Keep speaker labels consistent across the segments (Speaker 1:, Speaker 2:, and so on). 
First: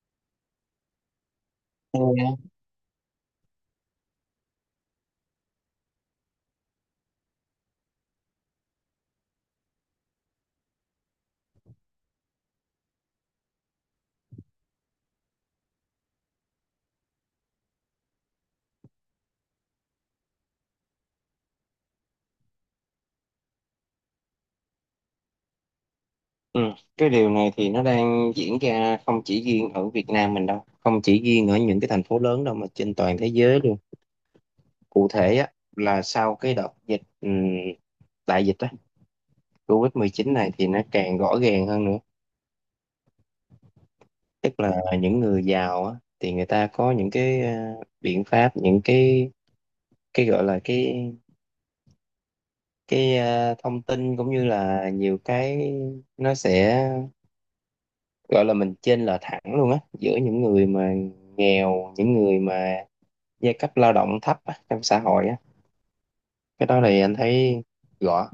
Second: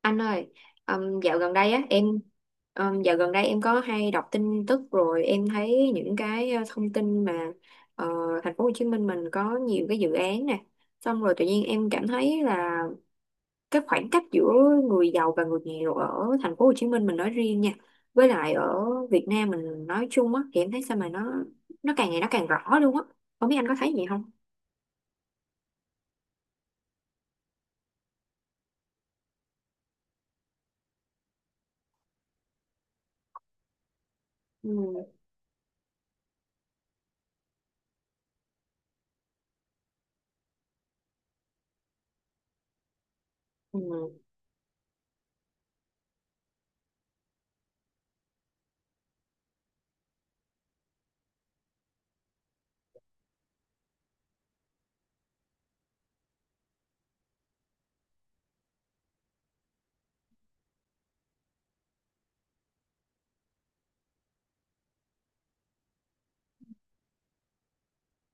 Speaker 1: Anh ơi, dạo gần đây á
Speaker 2: Ừ.
Speaker 1: em dạo gần đây em có hay đọc tin tức rồi em thấy những cái thông tin mà ờ, thành phố Hồ Chí Minh mình có nhiều cái dự án nè, xong rồi tự nhiên em cảm thấy là cái khoảng cách giữa người giàu và người nghèo ở thành phố Hồ Chí Minh mình nói riêng nha, với lại ở Việt Nam mình nói chung á thì em thấy sao mà nó càng ngày nó càng rõ luôn á. Không biết anh có thấy gì không?
Speaker 2: Ừ. Cái điều này thì nó đang diễn ra không chỉ riêng ở Việt Nam mình đâu, không chỉ riêng ở những cái thành phố lớn đâu, mà trên toàn thế giới luôn.
Speaker 1: Ừ,
Speaker 2: Cụ thể á, là sau cái đợt dịch, đại dịch á, covid mười chín này thì nó càng rõ ràng hơn nữa.
Speaker 1: ừ,
Speaker 2: Tức là những người giàu á, thì người ta có những cái biện pháp, những cái gọi là cái thông tin, cũng như là nhiều cái, nó sẽ gọi là mình chênh lệch thẳng luôn á, giữa những người mà nghèo, những người mà giai cấp lao động thấp á, trong xã hội á. Cái đó thì anh thấy rõ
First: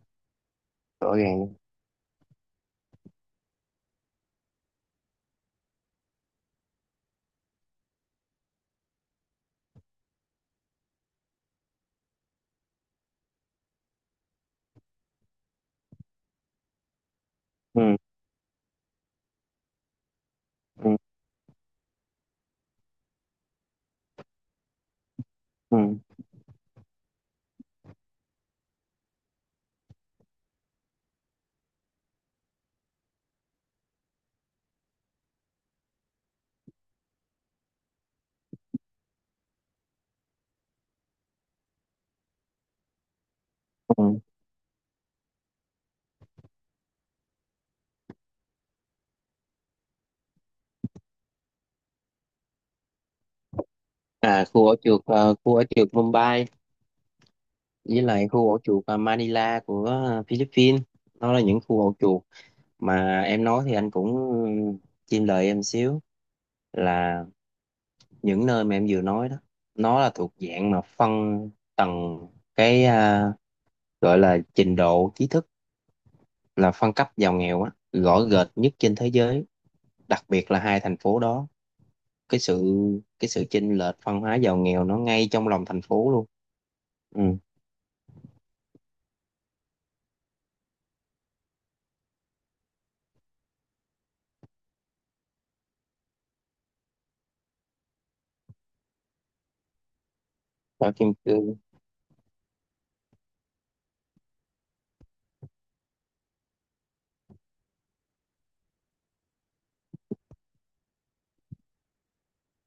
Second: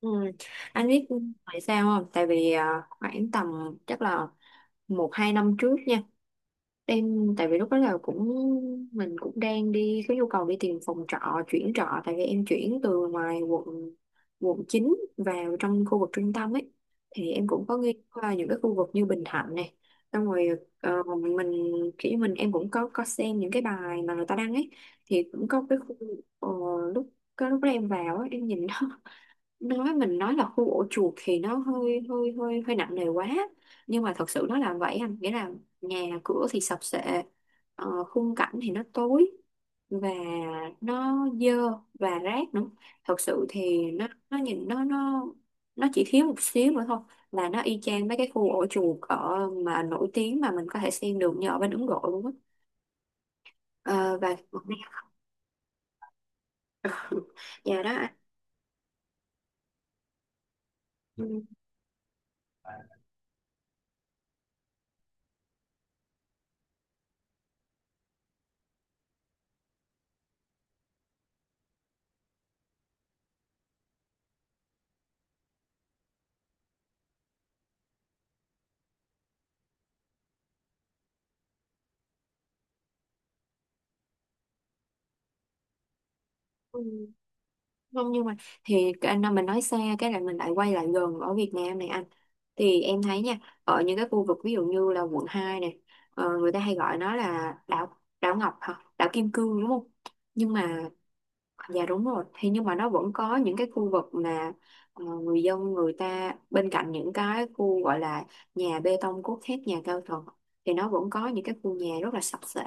Speaker 1: ừ. Anh biết
Speaker 2: rõ ràng
Speaker 1: tại sao không? Tại vì à, khoảng tầm chắc là một hai năm trước nha em tại vì lúc đó là cũng mình cũng đang đi có nhu cầu đi tìm phòng trọ chuyển trọ tại vì em chuyển từ ngoài quận quận 9 vào trong khu vực trung tâm ấy thì em cũng có
Speaker 2: Ừ,
Speaker 1: nghe qua những cái khu vực như Bình Thạnh này xong rồi
Speaker 2: ừ,
Speaker 1: ờ, mình kiểu như mình em cũng có xem những cái bài mà người ta đăng ấy thì cũng có cái khu
Speaker 2: ừ,
Speaker 1: ờ, lúc cái lúc đó em vào ấy, em nhìn đó nói mình nói là khu ổ chuột thì nó hơi hơi hơi hơi nặng nề quá nhưng mà thật sự nó là vậy anh nghĩa là nhà cửa thì sập sệ, khung cảnh thì nó tối và nó dơ và rác nữa thật sự thì nó
Speaker 2: ừ.
Speaker 1: nó nhìn nó nó nó chỉ thiếu một xíu nữa thôi là nó y chang mấy cái khu ổ chuột ở mà nổi tiếng mà mình có thể xem được như ở bên Ấn Độ luôn á. Ờ,
Speaker 2: À,
Speaker 1: và
Speaker 2: khu ổ chuột Mumbai,
Speaker 1: nhà đó
Speaker 2: với
Speaker 1: anh.
Speaker 2: lại khu ổ chuột Manila của Philippines. Nó là những khu ổ chuột mà em nói thì anh cũng chim lời em xíu, là những nơi mà em vừa nói đó, nó là thuộc dạng mà phân tầng cái, gọi là trình độ trí thức, là phân cấp giàu nghèo á, rõ rệt nhất trên thế giới, đặc biệt là hai thành phố đó. Cái sự cái sự chênh lệch văn hóa giàu nghèo, nó ngay trong lòng thành phố luôn.
Speaker 1: Ừ.
Speaker 2: Ừ.
Speaker 1: Không nhưng mà thì mình nói xa cái là mình lại quay lại gần ở Việt Nam này anh thì em thấy nha ở những cái khu vực ví dụ như là quận 2 này, người ta hay gọi nó là đảo đảo Ngọc hả đảo Kim Cương đúng không nhưng mà.
Speaker 2: Ở kim cương.
Speaker 1: Dạ đúng rồi. Thì nhưng mà nó vẫn có những cái khu vực mà người dân người ta bên cạnh những cái khu gọi là nhà bê tông cốt thép nhà cao tầng thì nó vẫn có những cái khu nhà rất là sập xệ.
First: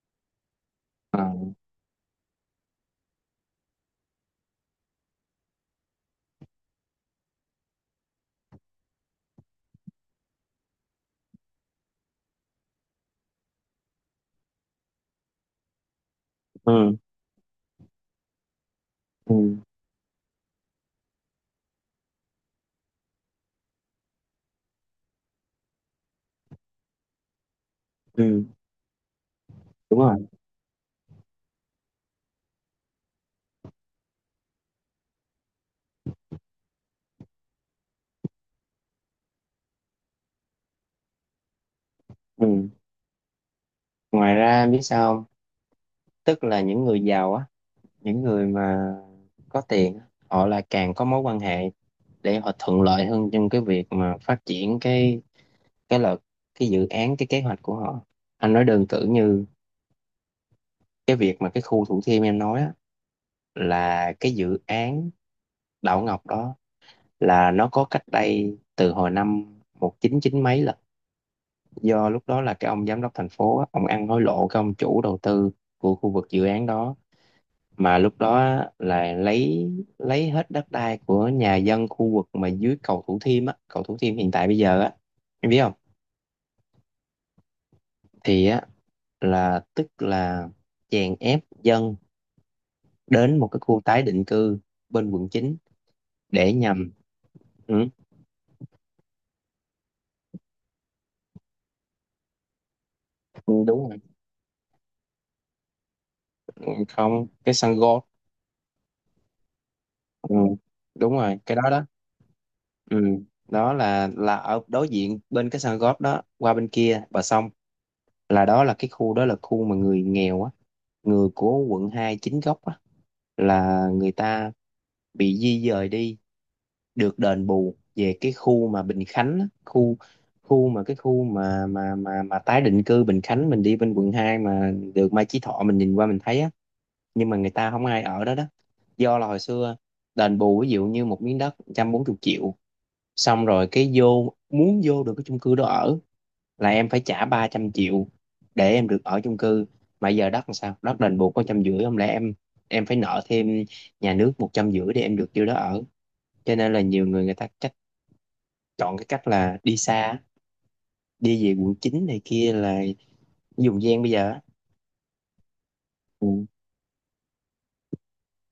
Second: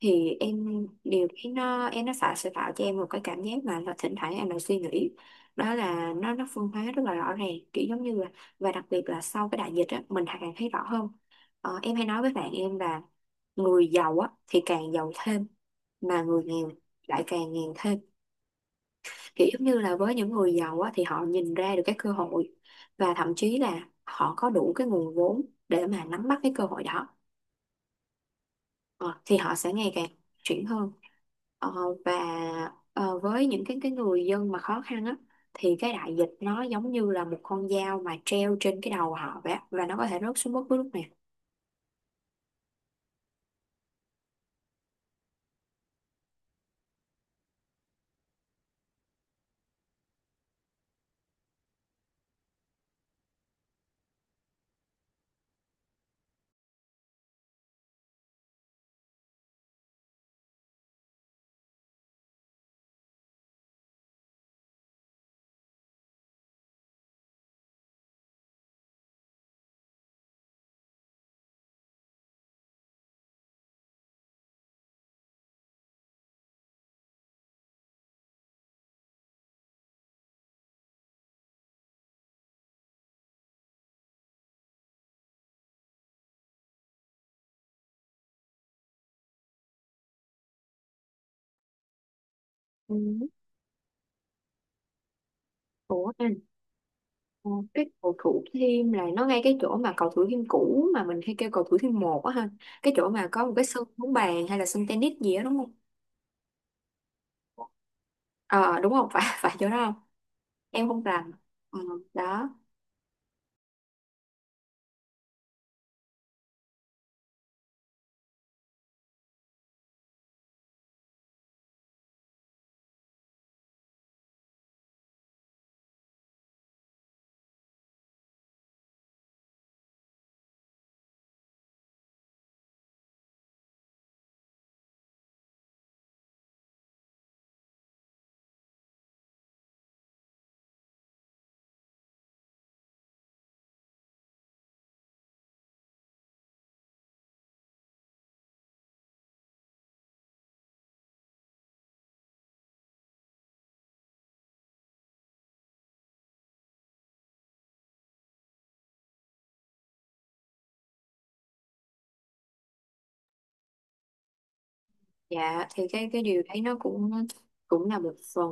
Speaker 1: Thì em điều
Speaker 2: À,
Speaker 1: khiến nó em nó phải sẽ tạo cho em một cái cảm giác mà là thỉnh thoảng em lại suy nghĩ đó là nó phân hóa rất là rõ ràng kiểu giống như là và đặc biệt là sau cái đại dịch á mình càng thấy rõ hơn. Ờ, em hay nói với bạn em là người giàu á thì càng giàu thêm mà người nghèo
Speaker 2: ừ,
Speaker 1: lại càng nghèo thêm
Speaker 2: ừ,
Speaker 1: kiểu giống như là với những người giàu á, thì họ nhìn ra được cái cơ hội và thậm chí là họ có đủ cái nguồn vốn để mà nắm bắt cái cơ hội đó.
Speaker 2: ừ.
Speaker 1: Ờ, thì họ sẽ ngày
Speaker 2: Đúng
Speaker 1: càng
Speaker 2: rồi.
Speaker 1: chuyển hơn. Ờ, và với những cái người dân mà khó khăn á thì cái đại dịch nó giống như là một con dao mà treo trên cái đầu họ vậy á, và nó có thể rớt xuống bất cứ lúc nào.
Speaker 2: Ừ. Ngoài ra em biết sao không? Tức là những người giàu á, những người mà có tiền á, họ là càng có mối quan hệ để họ thuận lợi hơn trong cái việc mà phát triển cái là cái dự án, cái kế hoạch của họ. Anh nói đơn cử như cái việc mà cái khu Thủ Thiêm em nói á, là cái dự án đảo Ngọc đó, là nó có cách đây từ hồi năm một chín chín mấy, là do lúc đó là cái ông giám đốc thành phố á, ông ăn hối lộ cái ông chủ đầu tư của khu vực dự án đó, mà lúc đó á, là lấy hết đất đai của nhà dân khu vực mà dưới cầu Thủ Thiêm á, cầu Thủ Thiêm hiện tại bây giờ á, em biết không? Thì á, là tức là chèn ép dân
Speaker 1: Ừ.
Speaker 2: đến một cái khu tái định cư bên quận chín,
Speaker 1: Ủa.
Speaker 2: để nhằm…
Speaker 1: Ờ,
Speaker 2: Ừ,
Speaker 1: cái cầu Thủ Thiêm là nó ngay cái chỗ mà cầu Thủ Thiêm cũ mà mình hay kêu cầu Thủ Thiêm một á ha, cái chỗ mà có một cái sân
Speaker 2: đúng rồi.
Speaker 1: bóng bàn hay là sân tennis gì đó đúng không,
Speaker 2: Ừ, không, cái sân golf.
Speaker 1: ờ đúng không phải phải chỗ đó không,
Speaker 2: Ừ,
Speaker 1: em không
Speaker 2: đúng
Speaker 1: rành.
Speaker 2: rồi, cái đó
Speaker 1: Ừ,
Speaker 2: đó.
Speaker 1: đó.
Speaker 2: Ừ. Đó là ở đối diện bên cái sân golf đó, qua bên kia bờ sông, là đó là cái khu, đó là khu mà người nghèo á, người của quận 2 chính gốc á, là người ta bị di dời đi, được đền bù về cái khu mà Bình Khánh á, khu khu mà cái khu mà tái định cư Bình Khánh, mình đi bên quận 2 mà được Mai Chí Thọ, mình nhìn qua mình thấy á, nhưng mà người ta không ai ở đó đó. Do là hồi xưa đền bù ví dụ như một miếng đất 140 triệu, xong rồi cái vô, muốn vô được cái chung cư đó ở là em phải trả 300 triệu để em được ở chung cư. Mà giờ đất làm sao, đất đền bù có trăm rưỡi, không lẽ em phải nợ thêm nhà nước một trăm rưỡi để em được vô đó ở. Cho nên là nhiều người người ta cách chọn cái cách là đi xa, đi về quận 9 này kia là dùng gian bây giờ á.
Speaker 1: Dạ thì cái điều
Speaker 2: Ừ.
Speaker 1: đấy nó cũng cũng là một phần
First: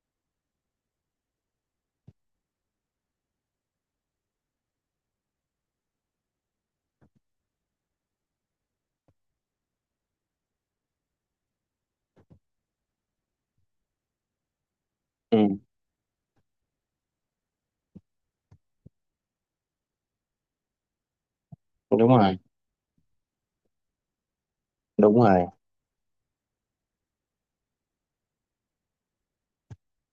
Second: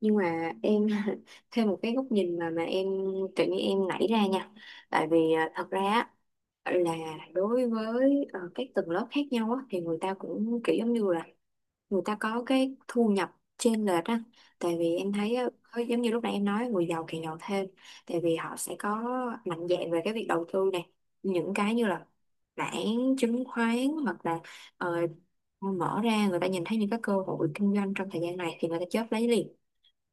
Speaker 1: nhưng mà em thêm một cái góc nhìn mà em tự nhiên em nảy ra nha tại vì à, thật ra á, là đối với các tầng lớp khác nhau á, thì người ta cũng kiểu giống như là người ta có cái thu nhập chênh lệch á tại vì em thấy
Speaker 2: Ừ,
Speaker 1: á, giống như lúc nãy em nói người giàu càng giàu thêm tại vì họ sẽ có mạnh dạn về cái việc đầu tư này những cái như là
Speaker 2: đúng rồi,
Speaker 1: bản chứng khoán hoặc là ờ,
Speaker 2: đúng rồi.
Speaker 1: mở ra người ta nhìn thấy những cái cơ hội kinh doanh trong thời gian này thì người ta chớp lấy liền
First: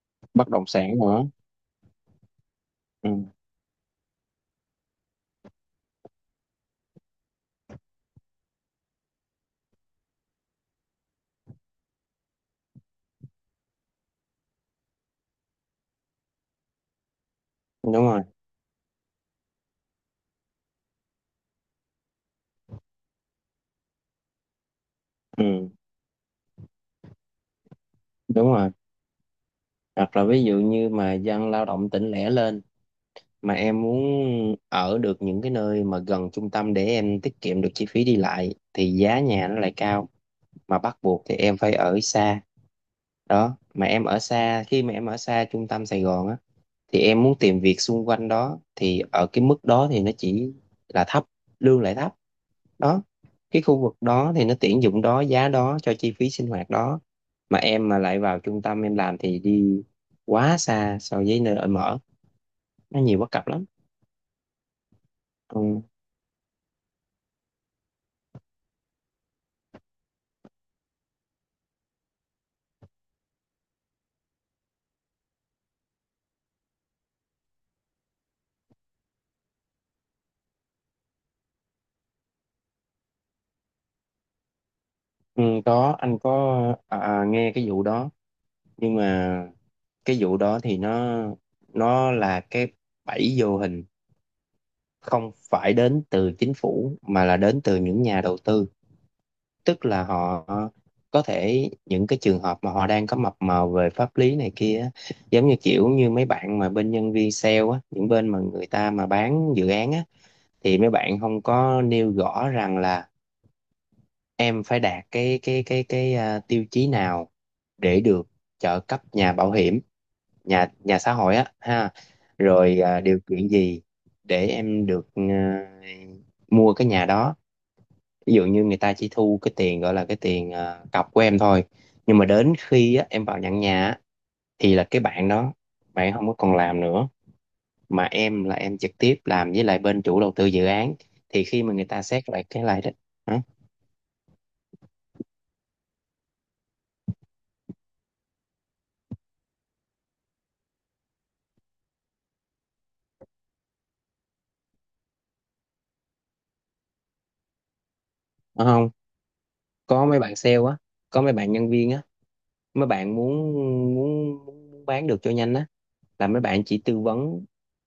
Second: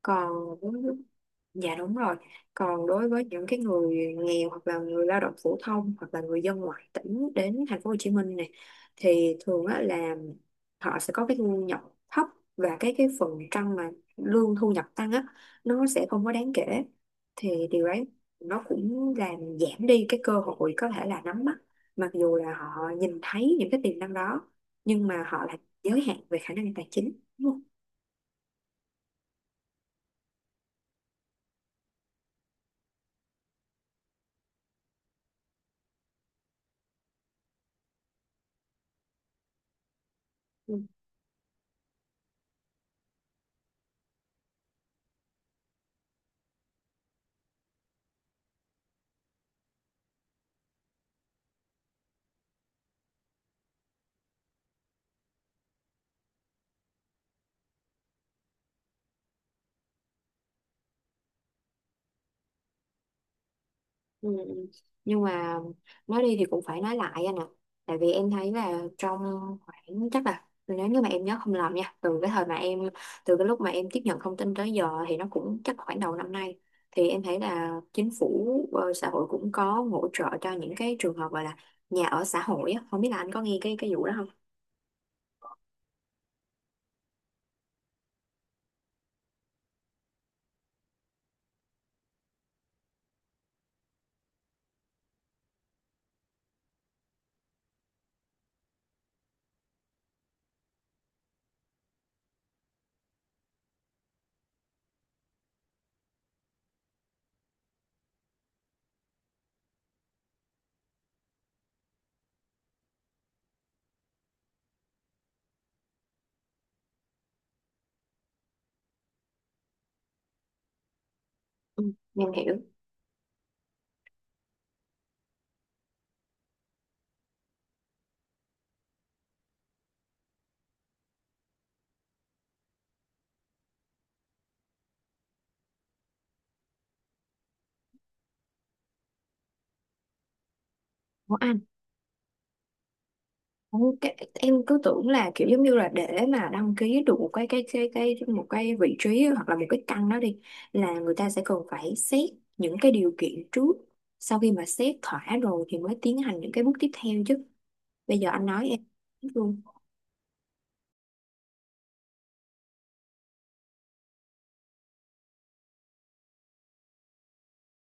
Speaker 1: còn.
Speaker 2: Bất động sản nữa.
Speaker 1: Dạ đúng rồi. Còn đối
Speaker 2: Ừ,
Speaker 1: với những cái người nghèo hoặc là người lao động phổ thông hoặc là người dân ngoại tỉnh đến thành phố Hồ Chí Minh này thì thường á, là họ sẽ có cái thu nhập thấp và cái phần trăm mà lương thu nhập tăng á nó sẽ không có đáng kể. Thì điều
Speaker 2: đúng
Speaker 1: đấy
Speaker 2: rồi.
Speaker 1: nó cũng làm giảm đi cái cơ hội có thể là nắm bắt mặc dù là họ nhìn thấy những cái tiềm năng đó nhưng mà họ lại
Speaker 2: Ừ,
Speaker 1: giới hạn về khả năng tài chính. Đúng
Speaker 2: đúng rồi. Hoặc là ví dụ như mà dân lao động tỉnh lẻ lên, mà em muốn ở được những cái nơi mà gần trung tâm để em tiết kiệm được chi phí đi lại, thì giá nhà nó lại cao, mà
Speaker 1: không?
Speaker 2: bắt buộc thì em phải ở xa. Đó, mà em ở xa, khi mà em ở xa trung tâm Sài Gòn á, thì em muốn tìm việc xung quanh đó thì ở cái mức đó thì nó chỉ là thấp, lương lại thấp. Đó, cái khu vực đó thì nó tuyển dụng đó, giá đó cho chi phí sinh hoạt đó, mà em mà lại vào trung tâm em làm thì đi quá xa so với nơi ở mở, nó nhiều bất cập lắm.
Speaker 1: Ừ. Ừ. Nhưng mà
Speaker 2: Ừ.
Speaker 1: nói đi thì cũng phải nói lại anh ạ. Tại vì em thấy là trong khoảng chắc là nếu như mà em nhớ không lầm nha, từ cái thời mà em từ cái lúc mà em tiếp nhận thông tin tới giờ thì nó cũng chắc khoảng đầu năm nay thì em thấy là chính phủ, xã hội cũng có hỗ trợ cho những cái trường hợp gọi là nhà ở xã hội á, không biết là anh có nghe cái vụ đó không?
Speaker 2: Ừ, có, anh có, à, à, nghe cái vụ đó. Nhưng mà cái vụ đó thì nó là cái bẫy vô hình, không phải đến từ chính phủ mà là đến từ những nhà đầu tư. Tức là họ, có thể những cái trường hợp mà họ đang có mập mờ về pháp lý này kia á, giống như kiểu như mấy bạn mà bên nhân viên sale á, những bên mà người ta mà bán dự án á, thì mấy bạn không có nêu rõ rằng là em phải đạt cái tiêu chí nào để được trợ cấp nhà bảo hiểm, nhà nhà xã hội á
Speaker 1: Ừ.
Speaker 2: ha.
Speaker 1: Em hiểu.
Speaker 2: Rồi, à, điều kiện gì để em được, à, mua cái nhà đó. Ví dụ như người ta chỉ thu cái tiền, gọi là cái tiền, à, cọc của em thôi, nhưng mà đến khi á, em vào nhận nhà á, thì là cái bạn đó, bạn không có còn làm nữa, mà em là em trực tiếp làm với lại bên chủ đầu tư dự án.
Speaker 1: Của
Speaker 2: Thì
Speaker 1: anh.
Speaker 2: khi mà người ta xét lại cái lại đó, hả?
Speaker 1: Ủa, cái, em cứ tưởng là kiểu giống như là để mà đăng ký được một cái một cái vị trí hoặc là một cái căn đó đi là người ta sẽ cần phải xét những cái điều kiện trước sau khi mà xét thỏa rồi thì mới tiến hành những cái bước tiếp theo chứ bây giờ anh
Speaker 2: Đúng
Speaker 1: nói em
Speaker 2: không?
Speaker 1: biết luôn
Speaker 2: Có mấy bạn sale á, có mấy bạn nhân viên á, mấy bạn muốn muốn muốn bán được cho nhanh á, là mấy bạn chỉ tư vấn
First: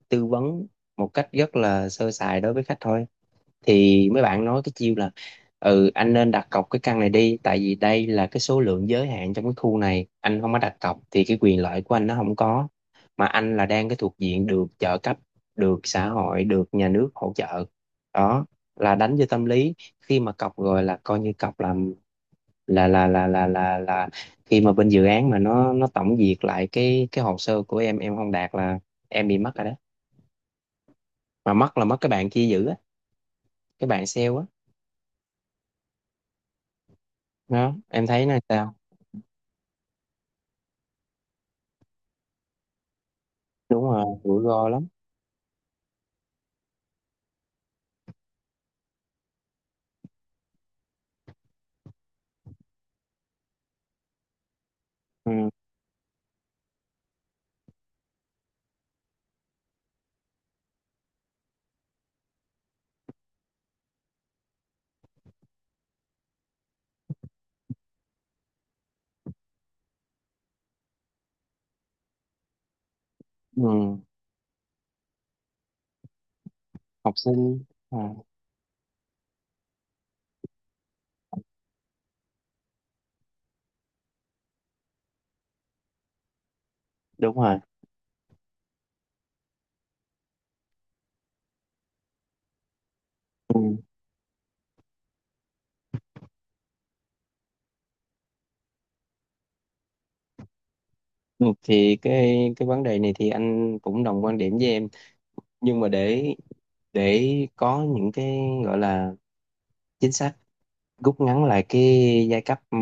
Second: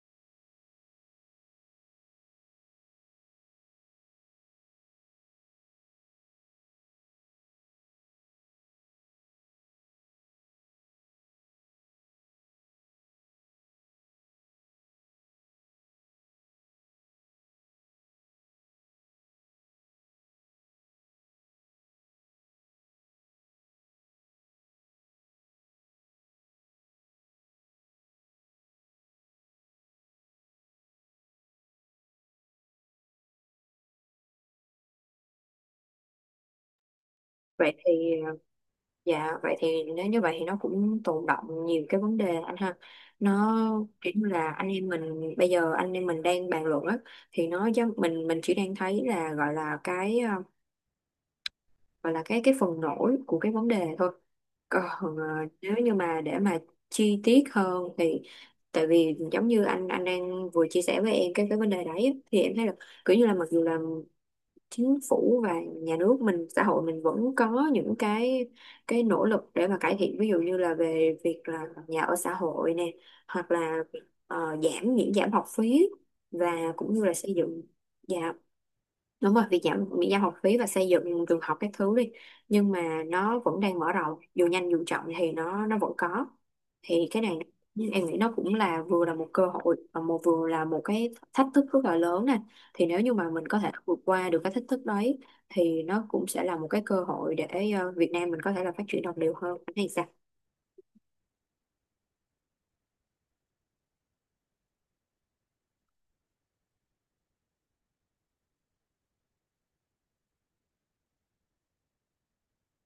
Speaker 2: tư vấn một cách rất là sơ sài đối với khách thôi. Thì mấy bạn nói cái chiêu là: ừ, anh nên đặt cọc cái căn này đi, tại vì đây là cái số lượng giới hạn trong cái khu này, anh không có đặt cọc thì cái quyền lợi của anh nó không có, mà anh là đang cái thuộc diện được trợ cấp, được xã hội, được nhà nước hỗ trợ. Đó, là đánh vô tâm lý. Khi mà cọc rồi là coi như cọc làm, là khi mà bên dự án mà nó tổng duyệt lại cái hồ sơ của em không đạt là em bị mất rồi đó. Mà mất là mất, cái bạn kia giữ á, cái bạn sale á.
Speaker 1: vậy
Speaker 2: Đó, em
Speaker 1: thì.
Speaker 2: thấy là sao?
Speaker 1: Dạ vậy thì nếu như vậy thì nó cũng tồn đọng nhiều cái vấn đề anh ha nó
Speaker 2: Đúng rồi,
Speaker 1: kiểu như
Speaker 2: rủi
Speaker 1: là anh
Speaker 2: ro
Speaker 1: em
Speaker 2: lắm.
Speaker 1: mình bây giờ anh em mình đang bàn luận á thì mình chỉ đang thấy là gọi là cái gọi là cái phần nổi của cái vấn đề thôi còn
Speaker 2: Ừ.
Speaker 1: nếu như mà để mà chi tiết hơn thì tại vì giống như anh đang vừa chia sẻ với em cái vấn đề đấy á, thì em thấy là kiểu như là mặc dù là chính phủ và nhà nước mình xã hội mình vẫn có những cái nỗ lực để mà cải thiện ví dụ như là về việc là nhà ở xã hội nè hoặc là
Speaker 2: Ừ.
Speaker 1: giảm miễn giảm học phí và cũng như là
Speaker 2: Học
Speaker 1: xây
Speaker 2: sinh,
Speaker 1: dựng
Speaker 2: à,
Speaker 1: nhà đúng rồi việc giảm miễn giảm học phí và xây dựng trường học các thứ đi nhưng mà nó vẫn đang mở rộng dù nhanh dù chậm thì nó vẫn có thì cái này
Speaker 2: đúng rồi.
Speaker 1: nhưng em nghĩ nó cũng là vừa là một cơ hội và một vừa là một cái thách thức rất là lớn nè thì nếu như mà mình có thể
Speaker 2: Ừ.
Speaker 1: vượt qua được cái thách thức đấy thì nó cũng sẽ là một cái cơ hội để Việt Nam mình có thể là phát triển đồng đều hơn. Anh thấy sao?
Speaker 2: Ừ. Thì cái vấn đề này thì anh cũng đồng quan điểm với em. Nhưng mà để có những cái gọi là chính sách rút ngắn lại cái giai cấp, ừ,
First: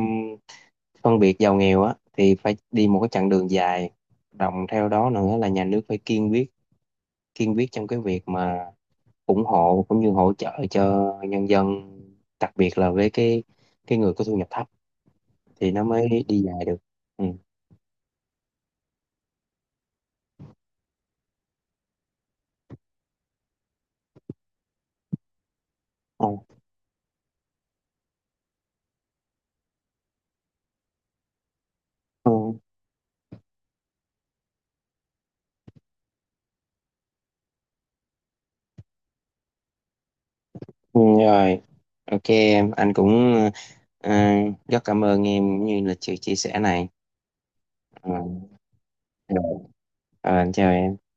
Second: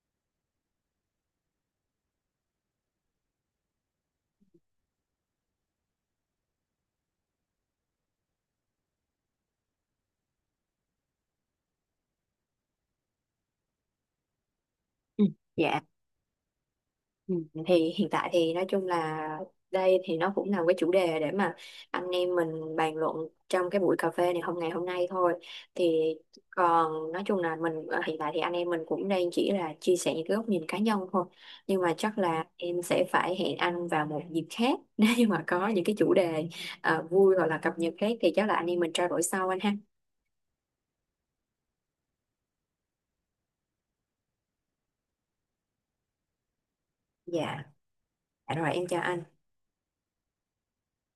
Speaker 2: phân biệt giàu nghèo á, thì phải đi một cái chặng đường dài. Đồng theo đó nữa là nhà nước phải kiên quyết trong cái việc mà ủng hộ cũng như hỗ trợ cho nhân dân, đặc biệt là với cái người có thu nhập thấp,
Speaker 1: Ừ.
Speaker 2: thì
Speaker 1: Dạ.
Speaker 2: nó mới đi dài được. Ừ.
Speaker 1: Ừ, thì hiện tại thì nói chung là đây thì nó cũng là một cái chủ đề để mà anh em mình bàn luận trong cái buổi cà phê này hôm ngày hôm nay thôi thì
Speaker 2: Ừ.
Speaker 1: còn nói chung là mình hiện tại thì anh em mình cũng đang chỉ là chia sẻ những cái góc nhìn cá nhân thôi nhưng mà chắc
Speaker 2: Ừ.
Speaker 1: là em sẽ phải hẹn anh vào một dịp khác nếu như mà có những cái chủ đề vui hoặc là cập nhật khác thì chắc là anh em mình trao đổi sau anh ha.
Speaker 2: Ừ, rồi. Ok em, anh cũng, ờ, rất cảm ơn em cũng như là sự chia sẻ này.
Speaker 1: Dạ.
Speaker 2: Ừ.
Speaker 1: Dạ rồi em chào anh.
Speaker 2: Rồi. Ờ, anh chào em.